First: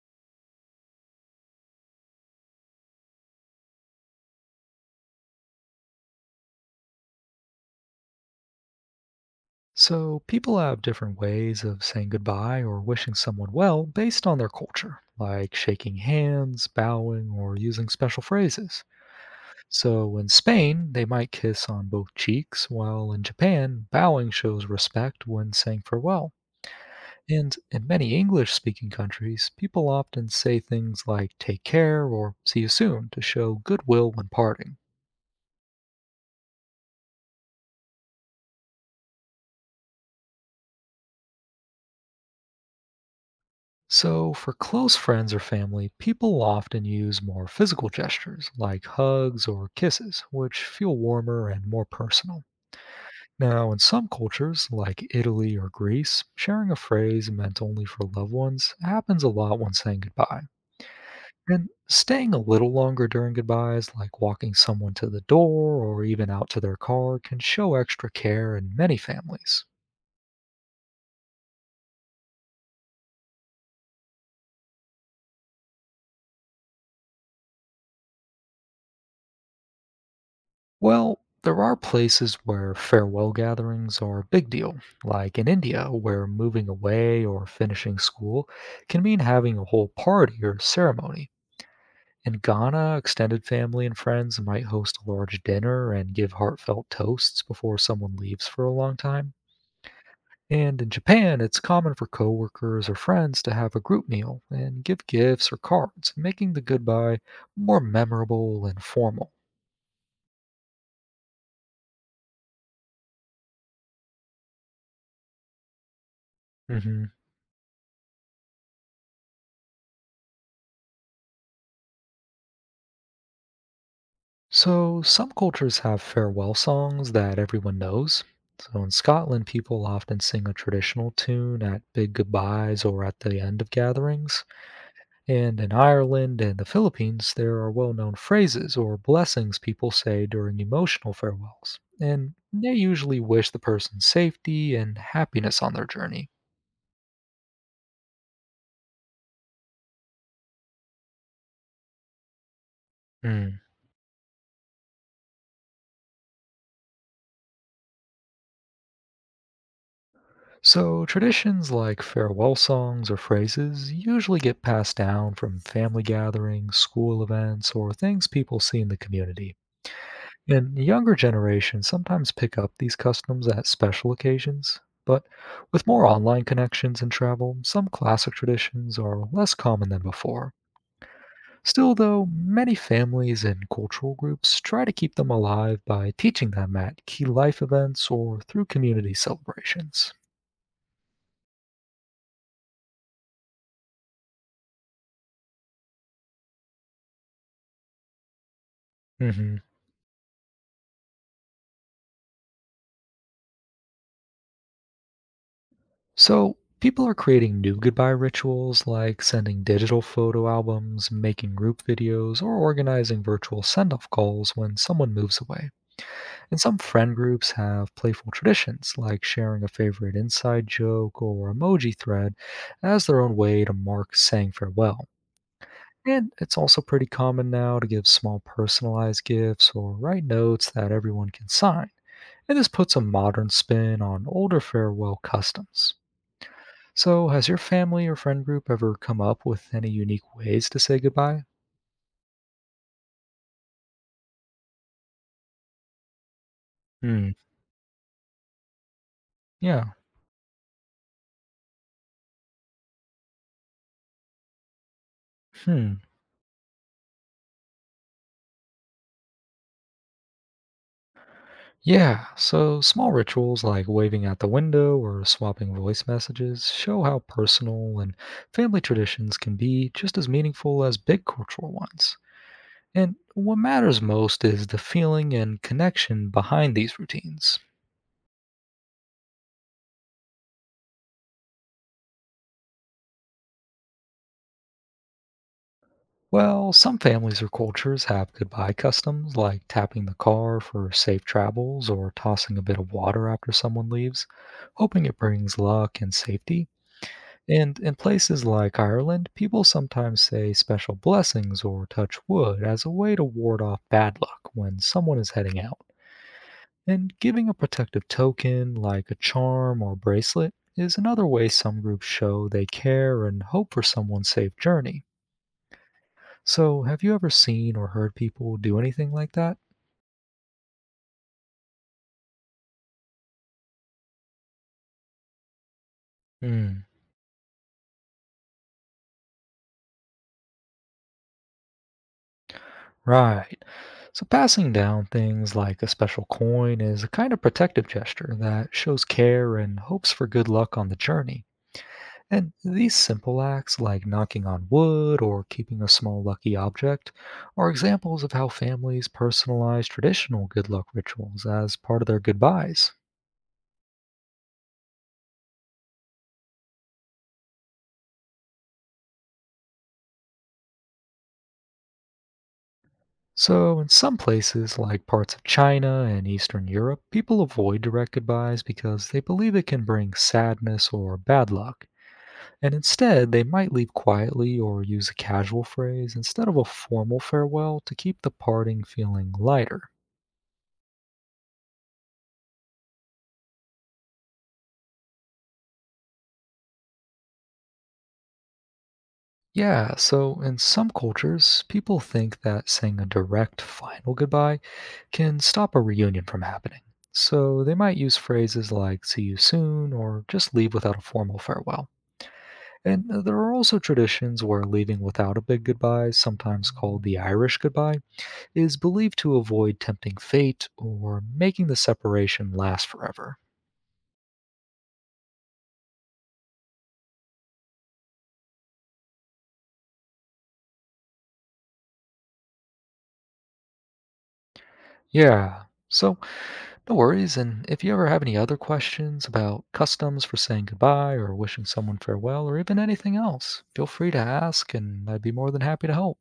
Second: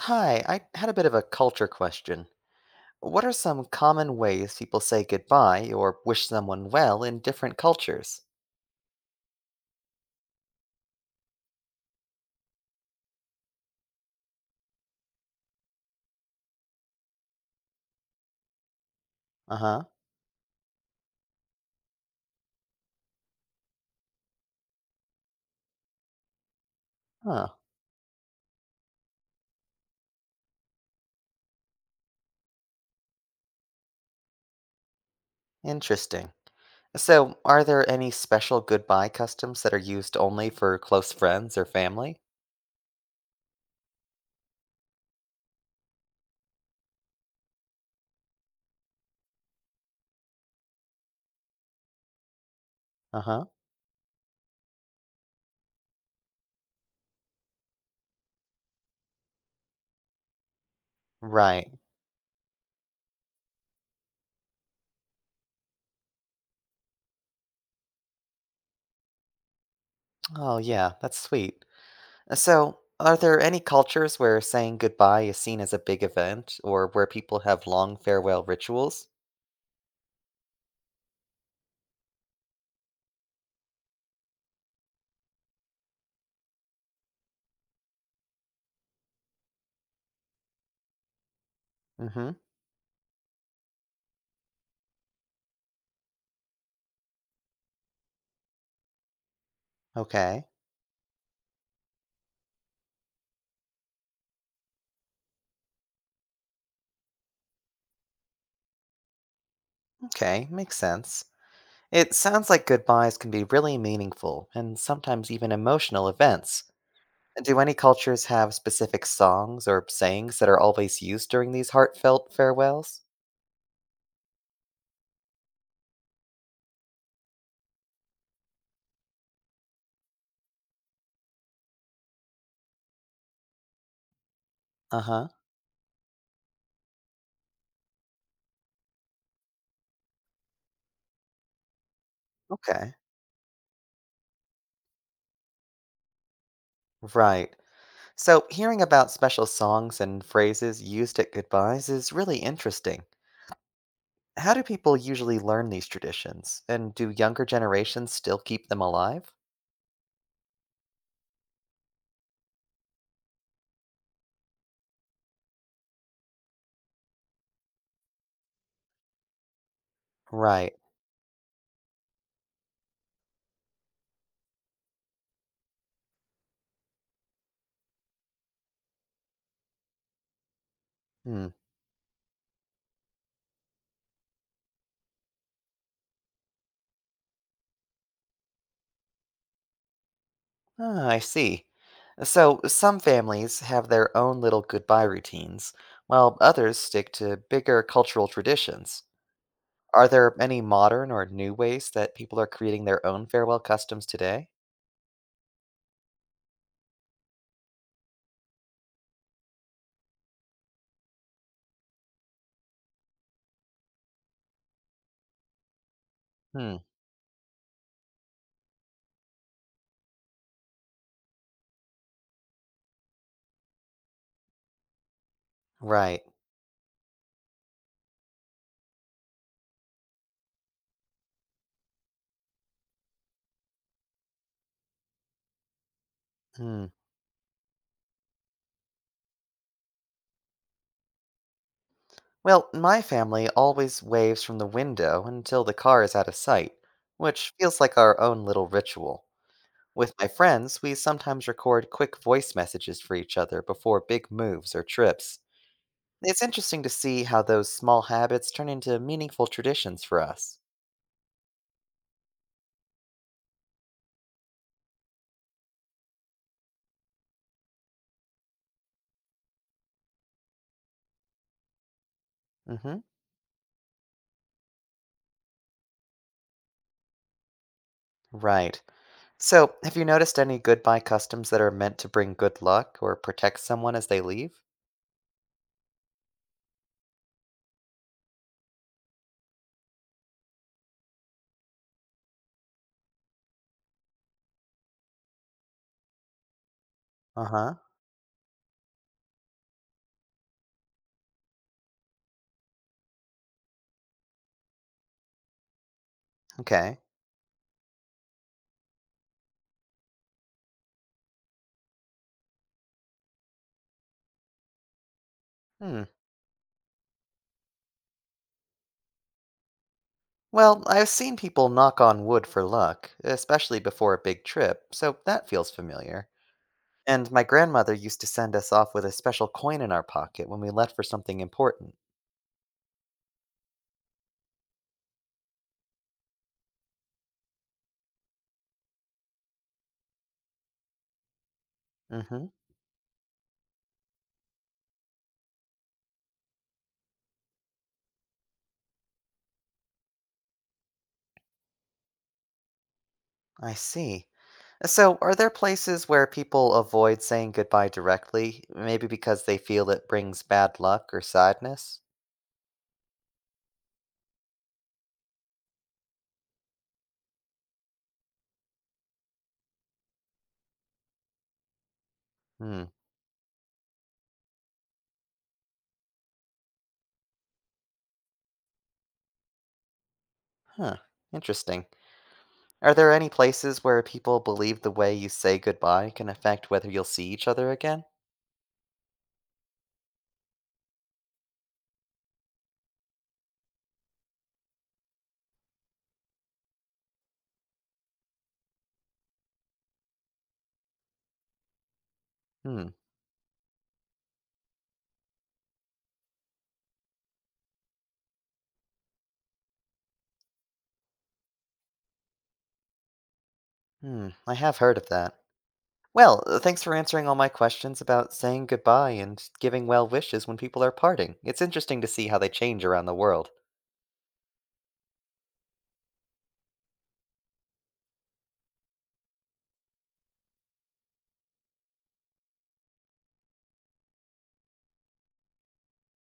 Hi, I had a bit of a culture question. What are some common ways people say goodbye or wish someone well in different cultures? So, people have different ways of saying goodbye or wishing someone well based on their culture, like shaking hands, bowing, or using special phrases. Uh huh. So, in Spain, they might kiss on both cheeks, while in Japan, bowing shows respect when saying farewell. Huh. And in many English speaking countries, people often say things like take care or see you soon to show goodwill when parting. Interesting. So, are there any special goodbye customs that are used only for close friends or family? So, for close friends or family, people often use more physical gestures like hugs or kisses, which feel warmer and more personal. Uh huh. Now, in some cultures, like Italy or Greece, sharing a phrase meant only for loved ones happens a lot when saying goodbye. And Right. staying a little longer during goodbyes, like walking someone to the door or even out to their car, can show extra care in many families. Oh, yeah, that's sweet. So, are there any cultures where saying goodbye is seen as a big event or where people have long farewell rituals? Well, there are places where farewell gatherings are a big deal, like in India, where moving away or finishing school can mean having a whole party or ceremony. Mm hmm. In Ghana, extended family and friends might host a large dinner and give heartfelt toasts before someone leaves for a long time. Okay. And in Japan, it's common for coworkers or friends to have a group meal and give gifts or cards, making the goodbye more memorable and formal. Okay, makes sense. It sounds like goodbyes can be really meaningful and sometimes even emotional events. Mhm. Do any cultures have specific songs or sayings that are always used during these heartfelt farewells? So, some cultures have farewell songs that everyone knows. So, in Scotland, people often sing a traditional tune at big goodbyes or at the end of gatherings. Uh huh. And in Ireland and the Philippines, there are well known phrases or blessings people say during emotional farewells. And they Okay. usually wish the person safety and happiness on their journey. Right. So, hearing about special songs and phrases used at goodbyes is really interesting. How do people usually learn these traditions? And do younger generations still keep them alive? So, traditions like farewell songs or phrases usually get passed down from family gatherings, school events, or things people see in the community. Right. And younger generations sometimes pick up these customs at special occasions, but with more online connections and travel, some classic traditions are less common than before. Hmm. Still, though, many families and cultural groups try to keep them alive by teaching them at key life events or through community celebrations. Ah, I see. So, some families have their own little goodbye routines, while others stick to bigger cultural traditions. Mhm. Are there any modern or new ways that people are creating their own farewell customs today? So, people are creating new goodbye rituals like sending digital photo albums, making group videos, or organizing virtual send off calls when someone moves away. And Hmm, some friend groups have playful traditions like sharing a favorite inside joke or emoji thread as their own way to mark saying farewell. right. And it's also pretty common now to give small personalized gifts or write notes that everyone can sign. And this puts a modern spin on older farewell customs. Hmm. So, has your family or friend group ever come up with any unique ways to say goodbye? Well, my family always waves from the window until the car is out of sight, Hmm. which feels like our own little ritual. Yeah. With my friends, we sometimes record quick voice messages for each other before big moves or trips. Hmm. It's interesting to see how those small habits turn into meaningful traditions for us. Yeah. So, small rituals like waving out the window or swapping voice messages show how personal and family traditions can be just as meaningful as big cultural ones. Mhm. And what matters most is the feeling and connection behind these routines. Right. So, have you noticed any goodbye customs that are meant to bring good luck or protect someone as they leave? Well, some families or cultures have goodbye customs like tapping the car for safe travels or tossing a bit of water after someone leaves, hoping it brings luck and safety. Uh huh. And in places like Ireland, people sometimes say special blessings or touch wood as a way to ward off bad luck when someone is heading out. Okay. And giving a protective token like a charm or bracelet is another way some groups show they care and hope for someone's safe journey. Hmm. So, have you ever seen or heard people do anything like that? Well, I've seen people knock on wood for luck, especially before a big trip, so that feels familiar. Hmm, And my grandmother used to send us off with a special coin in our pocket when we left for something important. right. So, passing down things like a special coin is a kind of protective gesture that shows care and hopes for good luck on the journey. Mm hmm. And these simple acts, like knocking on wood or keeping a small lucky object, are examples of how families personalize traditional good luck rituals as part of their goodbyes. I see. So, are there places where people avoid saying goodbye directly, maybe because they feel it brings bad luck or sadness? So, in some places, like parts of China and Eastern Europe, people avoid direct goodbyes because they believe it can bring sadness or bad luck, and Hmm, instead they might leave quietly or use a casual phrase instead of a formal farewell to keep the parting feeling lighter. huh, interesting. Are there any places where people believe the way you say goodbye can affect whether you'll see each other again? Yeah, so in some cultures, people think that saying a direct final goodbye can stop a reunion from happening. So they might use phrases like see you soon or just leave without a formal farewell. Hmm, And there are also traditions where leaving without a big goodbye, sometimes called the Irish goodbye, is believed to avoid tempting fate or making the separation last forever. hmm, I have heard of that. Well, thanks for answering all my questions about saying goodbye and giving well wishes when people are parting. It's interesting to see how they change around the world. Yeah, so no worries. And if you ever have any other questions about customs for saying goodbye or wishing someone farewell or even anything else, feel free to ask, and I'd be more than happy to help.